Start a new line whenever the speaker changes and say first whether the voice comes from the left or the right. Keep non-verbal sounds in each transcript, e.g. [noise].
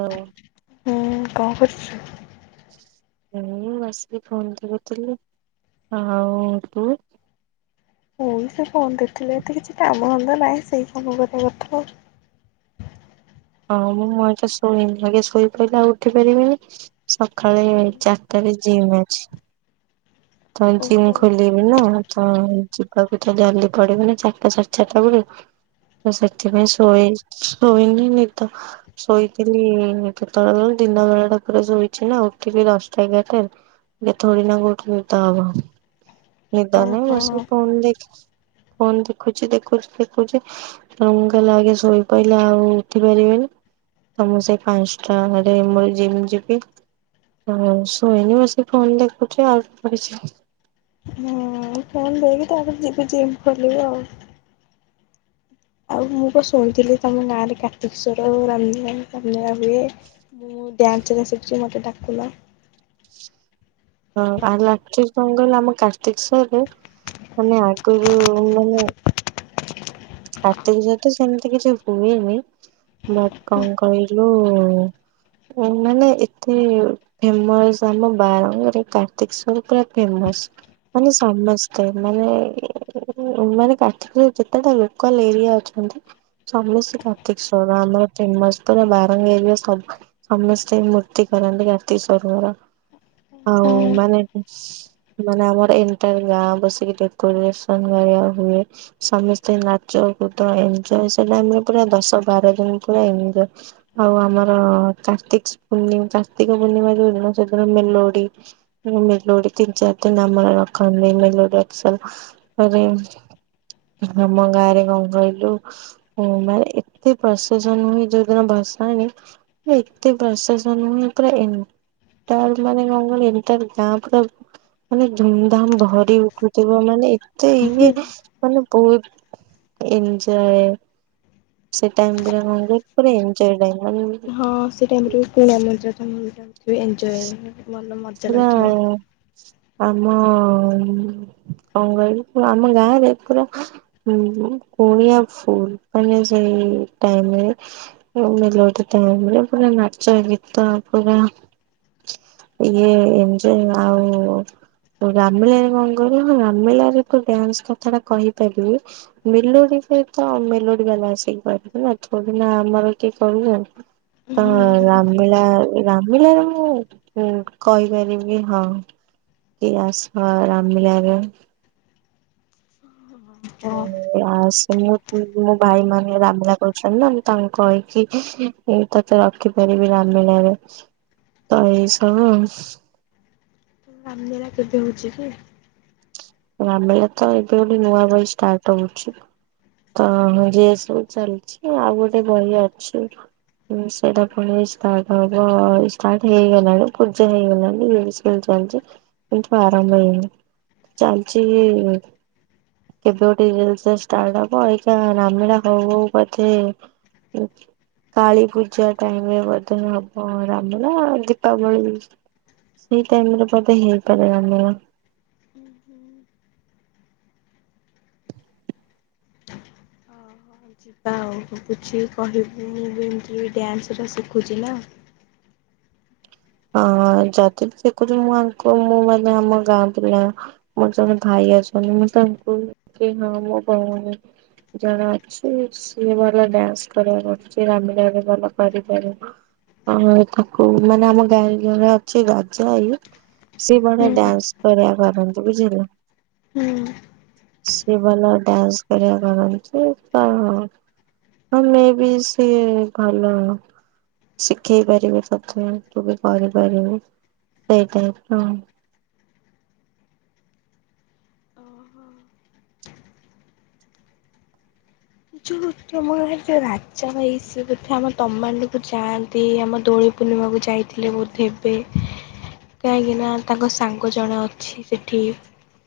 right: ହୋଉ।
left: ହୁଁ କଣ କରୁଚୁ?
right: ଏଇ ବସିକି ଫୋନ ଦେଖୁଥିଲି। ଆଉ ତୁ?
left: ମୁଁ ବି ସେଇ ଫୋନ ଦେଖୁଥିଲି ଏତେ କିଛି କାମ ଧନ୍ଦା ନାହିଁ ସେଇ ଫୋନ [unintelligible] କଥା ଆଉ।
right: ହଁ ମୁଁ ମୁଁ ଏକା ଶୋଇ [unintelligible] ଶୋଇପ‌ଇଲେ ଆଉ ଉଠି ପାରିବିନି ସକାଳେ ଚା ସକାଳେ ଜିମ୍ ଅଛି। ସକାଳେ ଜିମ୍
left: ଓହୋ।
right: ଖୋଲି [unintelligible] ତ ଯିବାକୁ ତ ଜାହେଲେ ପଡିବନା ଚାରିଟା ସାଢେ ଚାରିଟା ବେଳକୁ ହଁ, ସେତି ପାଇଁ ଶୋଏ, ଶୋଇନି ନିଦ ଶୋଇଥିଲି-ଇ-ଇ କେତେବେଳେ, କଇଲ ଦିନବେଳେ ଟା ପୁର ଶୋଇଛିନା। ଉଠିକି ଦଶଟା ଏଗାରଟାରେ ଏ ଥୋଡ଼ି ନା ଗୋଟେ ନିଦ ହବ। ନିଦ ନାଇଁ
left: ଓହୋ
right: ବସିକି ଫୋନ୍ ଦେଖିକି ଫୋନ୍ ଦେଖୁଛି, ଦେଖୁଛି, ଦେଖୁଛି। କଁ କଇଲା ଆଗେ, ଶୋଇ ପଇଲା ଆଉ ଉଠି ପାରିବେନି। ତ ମୁଁ ସେଇ ପାଞ୍ଚଟା, ଆଡେ ମୋର ଜିମ୍ ଯିବି। ଶୋଇନି ବସି ଫୋନ୍ ଦେଖୁଛି, ଆଉ ତ [inaudible]
left: ହୁଁ ଫୋନ୍ ଦେଖେ, ତା'ପରେ ଯେବେ ଜିମ୍ ଖୋଲିବି ଆଉ? ଆଉ ମୁଁ ପା ଶୁଣିଥିଲି, ତମ ଗାଁ ରେ କାର୍ତିକେଶ୍ଵର ଆଉ ରାମନୀଳା ଫାମ୍ ନୀଳା ହୁଏ। ମୁଁ ଡ୍ୟାନ୍ସରା ଶିଖଚି। ମୋତେ ଡାକୁଲା।
right: ହଁ, [unintelligible] ଆମ କାର୍ତ୍ତିକସରରେ ମାନେ, ଆଗରୁ ମାନେ [unintelligible] ସେମତି କିଛି ହୁଏନି ବଟ୍ କଣ କହିଲୁ-ଉ ମାନେ ଏତେ-ଏ ଫେମସ୍ ଆମ ବାରଙ୍ଗରେ କାର୍ତ୍ତିକ୍ ଶ୍ୱର ପୁରା ଫେମସ୍। ମାନେ ସମସ୍ତେ ମାନେ-ଏ-ଏ, ମାନେ କାଠି କୁ ଯେତେ ଧରିବୁ କଲ ଏରିଆ ଅଛନ୍ତି। ସମସ୍ତେ କାର୍ତ୍ତିକଶ୍ୱର ଆମର ଫେମସ୍ ପୁରା ବାରଙ୍ଗ ଏରିଆ ସବ୍ ସମସ୍ତେ ମୂର୍ତ୍ତି କରନ୍ତି, କାର୍ତ୍ତିକଶ୍ୱରଙ୍କର। ଆଉ ମାନେ ମାନେ ଆମର ଏଣ୍ଟାର୍ ଗାଁ ବସିକି ଡେକୋରେସନ କରା ହୁଏ। ସମସ୍ତେ ନାଚ, କୁଦ, ଏନ୍ଜଏ ସେ ଟାଇମ୍ ରେ ପୁରା ଦଶ ବାର ଦିନ ପୁରା ଏନ୍ଜଏ। ଆଉ, ଆମର କାର୍ତ୍ତିକସ୍ ପୂର୍ଣ୍ଣି, କାର୍ତ୍ତିକପୂର୍ଣ୍ଣିମା ଯୋଉ ଦିନ, ସେଦିନ ମେଲୋଡି ମେଲୋଡି ତିନ ଚାର ଦିନ ଆମର ରଖନ୍ତି। ମେଲୋଡି ରଖିସାଇଲା ପରେ। ଆମ ଗାଁରେ କଣ କହିଲୁ? ଓ ମାନେ, ଏତେ ପ୍ରସେସନ୍ ହୁଏ, ଯୋଉଦିନ ଭସାଣି ଏତେ ପ୍ରସେସନ୍ ପୁରା ଏନ୍ ତାର ମାନେ କଣ କହିଲ? ଏଣ୍ଟାର ଗାଁ ପୁରା ମାନେ ଧୁମ୍ ଧାମ୍ ଭରି ଉଠୁଥିବ। ମାନେ ଏତେ
left: ହୁଁ
right: ଇଏ ମାନେ ବହୁତ ଏନ୍ଜଏ! ସେ ଟାଇମ୍ର, କଣ କହିଲ? ପୁରା ଏନ୍ଜଏ ଟାଇମ୍ ମାନେ
left: ହଁ ସେ ଟାଇମ୍ରେ ପୁଣି [inaudible] ଏଞ୍ଜୟ। ଭଲ ମଜା
right: ସେଇଆ
left: ଲାଗୁଥିବ।
right: ଆମ-ଅ-ଅଁ କଣ କହିଲୁ, ଆମ ଗାଁରେ ପୁରା ହୁଁ, କୁଣିଆ ଫୁଲ ମାନେ ସେଇ ଟାଇମ୍ ରେ। [unintelligible] ଲୋଟ୍ ଟାଇମ୍ ରେ ପୁରା ନାଚ, ଗୀତ ପୁରା ଇଏ ଏନ୍ଜଏ ଆଉ ରାମଲୀଳା ରେ କଣ କହିଲ, ହଁ ରାମନୀଳାରେ ଏକ ଡ୍ୟାନ୍ସ କଥା ଟା କହିପାରିବେ? ମେଲୋଡି ସହିତ ମେଲୋଡି ବାଲା ଆସିକି ପାରିବେ। ଥୋଡ଼ି ନା ଆମର କିଏ, କହିବ?
left: ହୁଁ
right: ତ ରାମନୀଳା ରାମଲୀଳା ରେ ମୁଁ ହୁଁ, କହିପାରିବି ହଁ, କି ଆସ ରାମଲୀଳାର
left: ତ।
right: ଆସ ମୁଁ, ମୋ ଭାଇ ମାନେ ରାମନୀଳା କରୁଛନ୍ତି ନା ମୁଁ ତାଙ୍କୁ କହିକି ମୁଁ ତତେ ରଖିପାରିବି, ରାମନୀଳାରେ ତ ଏଇ ସବୁ
left: ଲୀଳା କେବେ ହଉଛି କି?
right: ରାମନୀଳା ତ ଏବେ ଗୋଟେ ନୂଆ ବହି ଷ୍ଟାର୍ଟ ହଉଛି। ତ ଇଏ ସବୁ ଚାଲିଛି, ଆଉ ଗୋଟେ ବହି ଅଛି। ହଁ ସେଇଟା ପୁଣି ଷ୍ଟାର୍ଟ ହବ, ଇଷ୍ଟାର୍ଟ ହେଇଗଲାଣି, ପୂଜା ହେଇଗଲାଣି। ଇଏ ବି ସେ [unintelligible] ଚାଲଚି କିନ୍ତୁ ଆରମ୍ଭ ହେଇିନି। ଚାଲିଚି-ଇ କେବେ ଗୋଟେ ରିଲସ୍ ଟା ଷ୍ଟାର୍ଟ ହବ? ଅଇକା ରାମନୀଳା ହଉ ହଉକା ବୋଧେ ଉ, କାଳୀ ପୂଜା ଟାଇମ୍ ରେ ବଧେ ହବ, ରାମନୀଳା ଦୀପାବଳି ସେଇ ଟାଇମ ରେ ବଧେ ହେଇପାରେ ଆନିଅ।
left: ହୁଁ ହୁଁ। ଓହୋ ଯିବା ଆଉ ବୁଝିକି କହିବି ମୁଁ ଏମିତିରେ ବି ଡ୍ୟାନ୍ସରା ଶିଖୁଛି ନା।
right: ହଁ ଯଦି ବି ଶିଖୁଛୁ ମୁଁ ୟାଙ୍କୁ ମୁଁ ମାନେ ଆମ ଗାଁ ପିଲା ମୋର ଜଣେ ଭାଇ ଅଛନ୍ତି। ମୁଁ ତାଙ୍କୁ କି ହଁ ମୋ ଭଉଁଣି ଜଣେ ଅଛି। ସିଏ ଭଲ ଡ୍ୟାନ୍ସ କରିବା ରାମ ଭଲ କରିପାରିବ। ଆ ତାକୁ ମାନେ ଆମ ଯୋଉରା ଘରେ ଅଛି ରାଜା ଇଏ। ସିଏ ବଢିଆ
left: ହୁଁ
right: ଡ୍ୟାନ୍ସ କରିବା କରନ୍ତି ବୁଝିଲୁ।
left: ହୁଁ।
right: ସିଏ ଭଲ ଡ୍ୟାନ୍ସ କରିବା କରନ୍ତି ତ। ହଁ ମେ ବି ସିଏ ଭଲ ଶିଖେଇ ପାରିବେ ତଥେ। ତୁ ବି କରିପାରିବୁ ସେଇ ଟାଇପର।
left: ଆମରେ ରାଜା ଭାଇ ସେ ବୋଧେ ଆମ ତମାଣ୍ଡୁକୁ ଯାଆନ୍ତି। ଆମ ଦୋଳି ପୁର୍ଣିମାକୁ ଯାଇଥିଲେ ବୋଧେ ଏବେ। କାହିଁକିନା ତାଙ୍କ ସାଙ୍ଗ ଜଣେ ଅଛି ସେଠି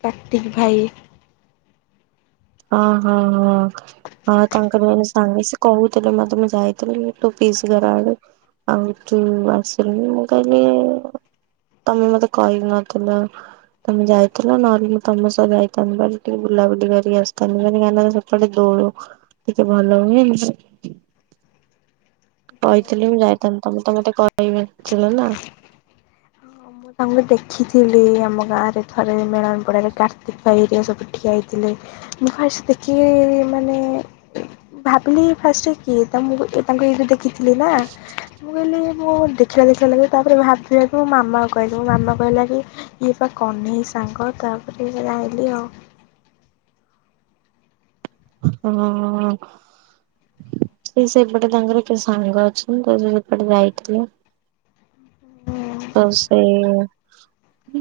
left: କାର୍ତ୍ତିକ ଭାଇ।
right: ଓହୋ ହଁ। ହଁ ତାଙ୍କର ମାନେ ସାଙ୍ଗେ ସେ କହୁଥିଲେ ମତେ ମୁଁ ଯାଇଥିଲି ତୋ ପିସ୍ ଘର ଆଡେ। ଆଉ ତୁ ଆସିଲୁନି। ମୁଁ କହିଲି ତମେ ମତେ କହି ନଥିଲ। ତମେ ଯାଇଥିଲ ନହେଲେ ମୁଁ ତମ ସହ ଯାଇଥାନ୍ତି ଭାରି। ଟିକେ ବୁଲାବୁଲି କରିକି ଆସେ। କାନ ମ ଗାନ ସପଟେ ଦୋଳ ଟିକେ ଭଲ ହୁଏନି। କହିଥିଲି ମୁଁ ଯାଇଥାନ୍ତେ। ତମେ ତ ମତେ କହି ନଥିଲ ନା।
left: ହଁ ମୁଁ ତାଙ୍କୁ ଦେଖିଥିଲି ଆମ ଗାଁରେ ଥରେ ମେଳନ ପଡାରେ କାର୍ତ୍ତିକ ଭାଇ ହେରିକା ସବୁ ଠିଆ ହେଇଥିଲେ। ମୁଁ ଫାଷ୍ଟେ ଦେଖିବି ମାନେ ଭାବିଲି ଫାଷ୍ଟ କିଏ ତାଙ୍କୁ ମୁଁ ତାଙ୍କୁ ଇଏକୁ ଦେଖିଥିଲି ନା। ମୁଁ କହିଲି ମୁଁ ଦେଖିଲା ଦେଖିଲା ଲାଗେ। ତାପରେ ଭାବିଲିକି ମୋ ମାମା। କହିଲେ ମାମା କହିଲା କି ଇଏ ବା କହ୍ନେଇ ସାଙ୍ଗ ତାପରେ ଜାଇଁଲିି ଆଉ।
right: ହଁ ହଁ। ସେ ସେପଟେ ତାଙ୍କର କି ସାଙ୍ଗ ଅଛନ୍ତି ତ ସେପଟେ ଯାଇଥିଲେ। ତ ସେଇ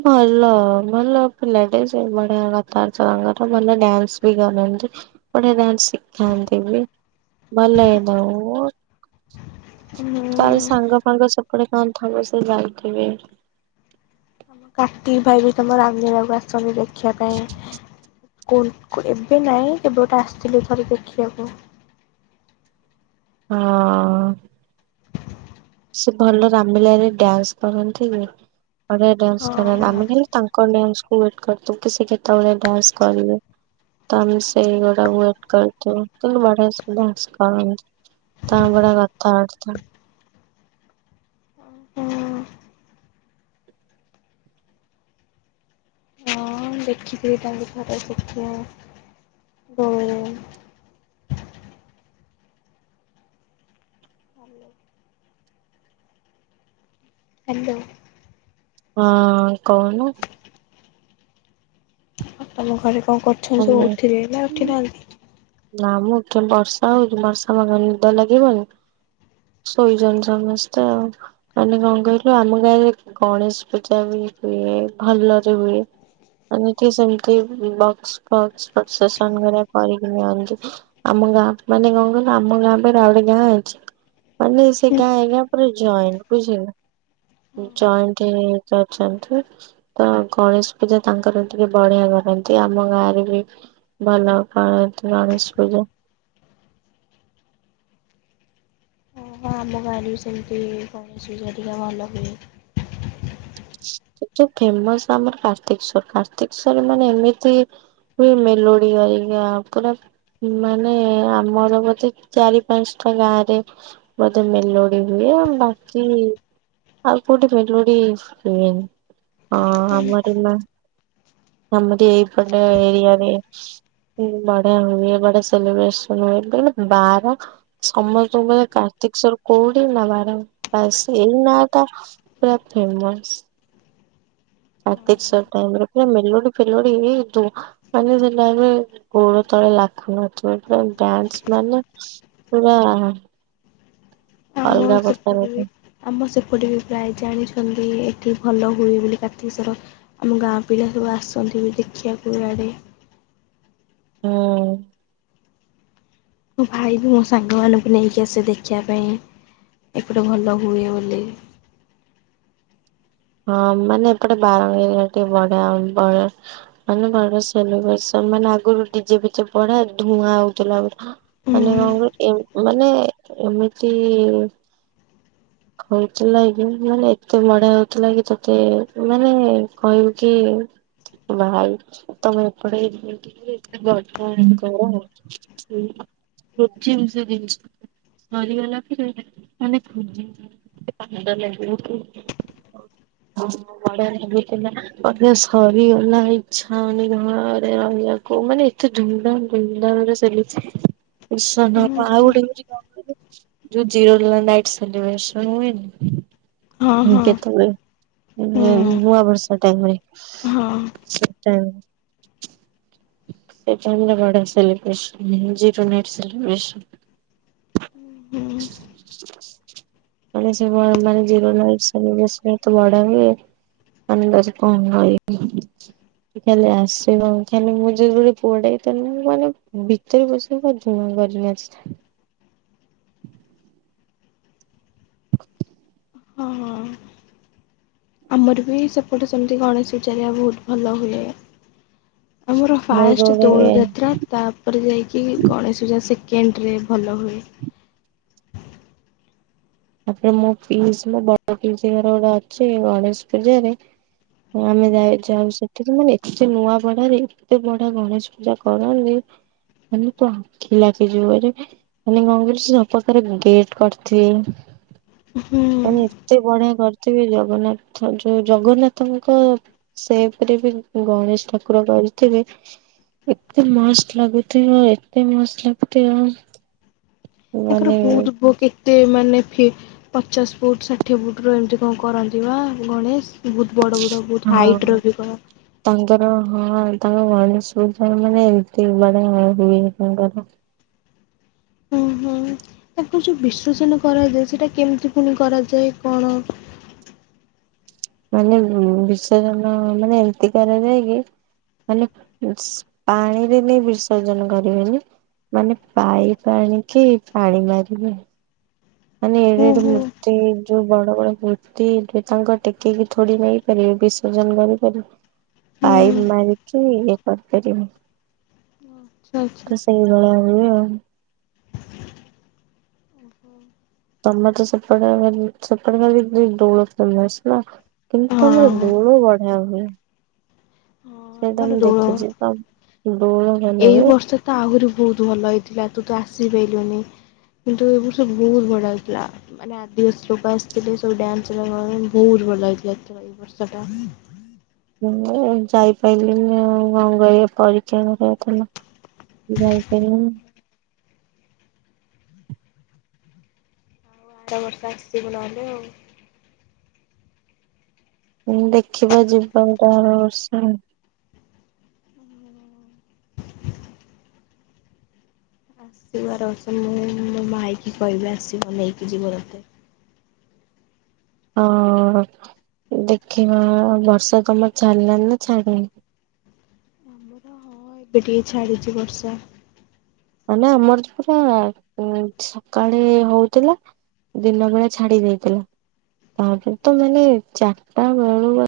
right: ଭଲ ଭଲ ପିିଲାଡେ ସେ ବଢିଆ କଥାବାର୍ତ୍ତା ତାଙ୍କର। ଭଲ ଡ୍ୟାନ୍ସ ବି ଗନ୍ତି ଗୋଟେ ଡ୍ୟାନ୍ସ ଶିଖାନ୍ତି ବି ଭଲ ଲାଗେ। [unintelligible]
left: ହୁଁ
right: ତାହେଲେ ସାଙ୍ଗ ଫାଙ୍ଗ ସେପଡେ କଣ ଥବ ସେ ଯାଇଥିବେ।
left: ତମ କାର୍ତ୍ତିକ ଭାଇ ବି ତମ ରନ୍ଧୀବାକୁ ଆସନ୍ତି ଦେଖିବା ପାଇଁ। କୁଲ କୁ ଏବେ ନାହିଁ କେବେ ଗୋଟେ ଆସିଥିଲେ ଥରେ ଦେଖିବାକୁ।
right: ହଁ। ସେ ଭଲ ରାମିଲାଇରେ ଡ୍ୟାନ୍ସ କରନ୍ତି। ବଢିଆ ଡ୍ୟାନ୍ସ କର।
left: ହୁଁ
right: ଆମେ ଖାଲି ତାଙ୍କ ଡ୍ୟାନ୍ସ କୁ ୱେଟ କରୁ। ସେ କେତେବେଳେ ଡ୍ୟାନ୍ସ କରିବେ। ତ ଆମେ ସେ ଗୋଡା ୱେଟ କରିଥିବୁ। କିନ୍ତୁ ବଢିଆ ସେ ଡ୍ୟାନ୍ସ କରନ୍ତି। ତାଙ୍କ ଗୁଡା କଥାବାର୍ତ୍ତା।
left: ହଁ ହଁ ଦେଖିଥିବେ ତାଙ୍କୁ ଥରେ ସେଠି। ହୁଁ। ହାଲୋ। ହ୍ୟାଲୋ
right: ହଁ କହୁନୁ।
left: ତମ ଘରେ କଣ କର
right: ଓମେ। ନା ମୁଁ ବର୍ଷା ହଉଛି ବର୍ଷା ମାଗ ନିଦ ଲାଗିବନି। ଶୋଇଛନ୍ତି ସମସ୍ତେ ଆଉ। ମାନେ କଣ କହିଲୁ ଆମ ଗାଁରେ ଗଣେଶ ପୂଜା ବି ହୁଏ। ଭଲରେ ହୁଏ। ଏମିତି ସେମତି ବକ୍ସ ଫକ୍ସ ପ୍ରସେସନ ହେରିକା କରିକି ନିଅନ୍ତି। ଆମ ଗାଉଁ ମାନେ କଣ କହିଲ ଆମ ଗାଁ ପରେ ଆଉ ଗୋଟେ ଗାଁ ଅଛି। ମାନେ ସେ ଗାଁ ଏ ଗାଁ ପୁରା ଜଏଣ୍ଟ ବୁଝିହେଲା।
left: ହଁ
right: ଜଏଣ୍ଟ ହେଇ ହେଇ ସେ ଅଛନ୍ତି। ତ ଗଣେଶ ପୂଜା ତାଙ୍କର ଟିକେ ବଢିଆ କରନ୍ତି। ଆମ ଗାଁରେ [unintelligible] ଭଲ ପାଆନ୍ତି ଗଣେଶ ପୂଜା।
left: ହଁ ଆମ ଗାଁ ରେ ବି ସେମିତି ଗଣେଶ ପୂଜା ହେରିକା ଭଲ ହୁଏ।
right: କିନ୍ତୁ ଫେମସ୍ ଆମର କାର୍ତ୍ତିକଶ୍ଵର କାର୍ତ୍ତିକଶ୍ଵର ମାନେ ଏମିତି ହୁଏ ମେଲୋଡ଼ି ହରିକା ପୁରା ମାନେ ଆମର ବୋଧେ ଚାରି ପାନ୍ସଟା ଗାଁ ରେ ବୋଧେ ମେଲୋଡି ହୁଏ। ଆଉ ବାକି ଆଉ କୋଉଠି ମେଲୋଡି ହୁଏନି। ହଁ ଆମର ନା ଆମରି ଏଇପଟେ ଏରିଆରେ ବଢିଆ ହୁଏ, ବଢିଆ ସେଲିବ୍ରେସନ ହୁଏ। [unintelligible] ବାର ସମସ୍ତଙ୍କୁ କହିବେ କାର୍ତ୍ତିକଶ୍ବର କୋଉଠି ନା ବାରଣାସୀ ଏଇ ନାଁ ଟା ପୁରା ଫେମସ୍। କାର୍ତ୍ତିକଶ୍ବର ଟାଇମ୍ ରେ ପୁରା ମେଲୋଡି ଫେଲୋଡି ଦୁ ମାନେ ସେ ଟାଇମ୍ ରେ ଗୋଡ ତଳେ ଲାଖୁନଥୁବ ପୁରା ଡ୍ୟାନ୍ସ ମାନେ ପୁରା
left: ଆମ
right: ଅଲଗା ପ୍ରକାରର
left: ସପଟେ ବି
right: ହୁଁ।
left: ଆମ ସେପଟ ବି ପ୍ରାୟ ଜାଣିଛନ୍ତି ଏଠି ଭଲ ହୁଏ ବୋଲି କାର୍ତ୍ତିକଶ୍ବର ଆମ ଗାଁ ପିଲା ସବୁ ଆସନ୍ତି ବି ଦେଖିବାକୁ ଆଡ଼େ।
right: ହଁ।
left: ମୋ ଭାଇ ବି ମୋ ସାଙ୍ଗମାନଙ୍କୁ ନେଇକି ଆସେ ଦେଖିବା ପାଇଁ ଏପଟେ ଭଲ ହୁଏ ବୋଲି।
right: ହଁ ମାନେ ଏପଟେ ବାରଙ୍ଗୀରେ ଟିକେ ବଢିଆ [unintelligible] ମାନେ ବଢିଆ ସେଲିବ୍ରେସନ ମାନେ ଆଗରୁ ଡିଜେ ଫିଜେ ବଢିଆ ଧୂଆଁ ହଉଥୁଲା [unintelligible]
left: ହୁଁ
right: ମାନେ [unintelligible] ମାନେ ଏମିତି ହଉଥିଲା କି ମାନେ ଏତେ ବଢିଆ ହଉ ଥିଲାକି ତୋତେ ମାନେ କହିବୁ କି ଭାଇ ତୋମେ ଏପଟେ [unintelligible] ବଡ [unintelligible] କର ନା। ସେଇ [unintelligible] ସରିଗଲା ପରେ ମାନେ ଖୋଜିବ [unintelligible] ହଁ। ବଢିଆ ଲାଗିଥିଲା ନା ବୋଧେ ସରିଗଲା ଇଚ୍ଛା ହଉନି ଘରେ ରହିବାକୁ ମାନେ ଏତେ ଧୁମଧାମ ଧୁମଧାମ ରେ ସେଲିବ୍ରେସନ ହବ। ଆଉ ଗୋଟେ ହଉଚି କଣ [inaudible] ଯୋଉ ଜିରୋ ଲାନ ନାଇଟ୍ ସେଲିବ୍ରସନ ହୁଏନି।
left: ହଁ ହଁ
right: କେତଳେ? ଏ
left: ହୁଁ
right: ନୂଆ ବର୍ଷ ଟାଇମ୍ ରେ
left: ହଁ।
right: ସେ ଟାଇମ୍ ସେଇ ଟାଇମ୍ ରେ ବଡ଼ ସେଲିବ୍ରେସନ ହୁଏ, ଜିରୋ ନାଇଟ
left: ହୁଁ
right: ସେଲିବ୍ରେସନ। ମାନେ ସେ କଣ ମାନେ ଜିରୋ ନାଇଟ୍ସ। ସେଲିବ୍ରେସନ ତ ବଢିଆ ହୁଏ। [unintelligible] ଖାଲି ଆସିବ ଖାଲି ମୁଁ ଯଦି ଗୋଟେ ପୁଅଟେ ହେଇଥାନ୍ତି, ମୁଁ ମାନେ ବି ଯେତେ ବି [unintelligible] ପୁରା ଧୂଆଁ କରି ନାଚିଥାନ୍ତି।
left: ହଁ, ହଁ। ଆମର ବି ସେପଟେ ସେମିତି ଗଣେଶ ପୂଜା ହେରିକା ବହୁତ ଭଲ ହୁଏ। ଆମର
right: ମୋର
left: ଫାଷ୍ଟ
right: ଯୋଉରେ
left: ଦୋଳ ଯାତ୍ରା ତାପରେ ଯାଇକି ଗଣେଶ ପୂଜା ସେକେଣ୍ଡରେ ଭଲ ହୁଏ।
right: ତାପରେ ମୋ ପିଇସି ମୋ ବଡ ପିଇସି ଘର ଗୋଟେ ଅଛି ଗଣେଶ ପୂଜା ରେ ଆମେ ଯାଇ ଯାଉ ସେଠି ମାନେ ଏତେ ନୂଆପଡାରେ ଏତେ ବଢିଆ ଗଣେଶ ପୂଜା କରନ୍ତି। ମାନ ତୋ ଆଖି ଲାଖିଯିବ ଆରେ ମାନେ ଗଙ୍ଗ ସବପକାର ଗେଟ୍ କରିଥିବେ।
left: ହୁଁ।
right: ମାନେ ଏତେ ବଢିଆ କରିଥିବି ଜଗନ୍ନାଥ ଯୋଉ ଜଗନ୍ନାଥଙ୍କ ସେପରି ବି ଗଣେଶ ଠାକୁର କରିଥିବେ। ଏତେ ମାସ୍ ଲଗତି ହ ଏତେ ମସ୍ତ ଲାଗତି ଆ
left: ତାଙ୍କର ବହୁତ ପୁଅ କି? ତେ ମାନେ ଫି ପଚାଶ ଫୁଟ ଷାଠିଏ ଫୁଟ୍ର ଏମିତି କଣ କରନ୍ତି ବା ଗଣେଶ। ବହୁତ ବଡ଼ ବଡ଼ ବହୁତ
right: ହଁ
left: ହାଇଟ୍ର ବି କର।
right: ତାଙ୍କର ହଁ ତାଙ୍କ ମଣିଷାର ମାନେ ଏତି ବଡଆ ହୁଏ ତାଙ୍କର।
left: ଉଁ ହୁଁ। ତାକୁ ଯୋଉ ବିସର୍ଜନ କରାଯାଏ, ସେଇଟା କେମିତି ପୁଣି କରାଯାଏ କଣ?
right: ମାନେ ବିସର୍ଜନ ମାନେ ଏମିତି କରାଯାଏ କି ମାନେ ସି ପାଣିରେ ନେଇ ବିସର୍ଜନ କରିବେନି। ମାନେ ପାଇପ୍ ଆଣିକି ପାଣି ମାରିବେ। ମାନେ ଏଡେ
left: ହୁଁ
right: ଏଡେ
left: ହୁଁ।
right: ମୂର୍ତ୍ତି। ଯୋଉ ବଡ ବଡ ମୂର୍ତ୍ତି, ତାଙ୍କ ଟେକିକି ଥୋଡି ନେଇ ପାରିବେ ବିସର୍ଜନ କରିପାରିବେ।
left: ହୁଁ
right: ଆଇବ୍ ମାରିକି ଇଏ କରିପାରିବନି।
left: ଆଚ୍ଛା ଆଚ୍ଛା ହଁ।
right: ତ ସେଇ ଦୋଳ ହୁଏ ଆଉ।
left: ହୁଁ।
right: ତମର ତ ସେପଟେ ସେପଟେ ଖାଲି ଦୋଳ ପଳେଇଆସିବ। କିନ୍ତୁ ତମର ଦୋଳ ବଢିଆ ହୁଏ।
left: ହଁ।
right: ସେଇଟା
left: ଆମର
right: ମୁଁ
left: ଦୋଳ
right: ଦେଖିଛି ତ। ଦୋଳ ଭଲ
left: ଏଇ
right: ହୁଏ।
left: ବର୍ଷ ତ ଆହୁରି ବହୁତ ଭଲ ହେଇଥିଲା ତୁ ତ ଆସିପାଇଲୁନି। କିନ୍ତୁ ଏ ବର୍ଷ ବହୁତ ବଢିଆ ହେଇଥିଲା। ମାନେ ଆଦିବାସୀ ଲୋକ ଆସିଥିଲେ, ସବୁ ଡ୍ୟାନ୍ସରାକ ବହୁତ ଭଲ ହେଇଥିଲା ଏ ଥର ଏଇ ବର୍ଷଟା।
right: ମୁଁ ଯାଇପାଇଲିନି ଆଉ କଣ କରିବା ପରୀକ୍ଷା ମୋର ଥିଲା। ଯାଇପାଇଲିନି।
left: ଆଉ ଆର ବର୍ଷ ଆସିିବୁ ନହଲେ ଆଉ।
right: ଦେଖିବା ଯିବା ଗୋଟେ ଆର ବର୍ଷ ଆଉ।
left: ଆସିବୁ ଆର ବର୍ଷ ମୁଁ ମୋ ଭାଇକି କହିବି ଆସିବ ନେଇକି ଯିବ ତତେ।
right: ହଁ ଦେଖିବା। ବର୍ଷା ତମର ଛାଡ଼ିଲାଣି ନା ଛାଡିନି?
left: ଆମର ହଁ ଏବେ ଟିକେ ଛାଡ଼ିଚି ବର୍ଷା।
right: ମାନେ ଆମର ତ ପୁରା ଏଁ ସକାଳେ ହଉଥିଲା। ଦିନ ବେଳେ ଛାଡି ଯାଇଥିଲା। ତାପରେ ତ ମାନେ ଚାରିଟା ବେଳୁ ବ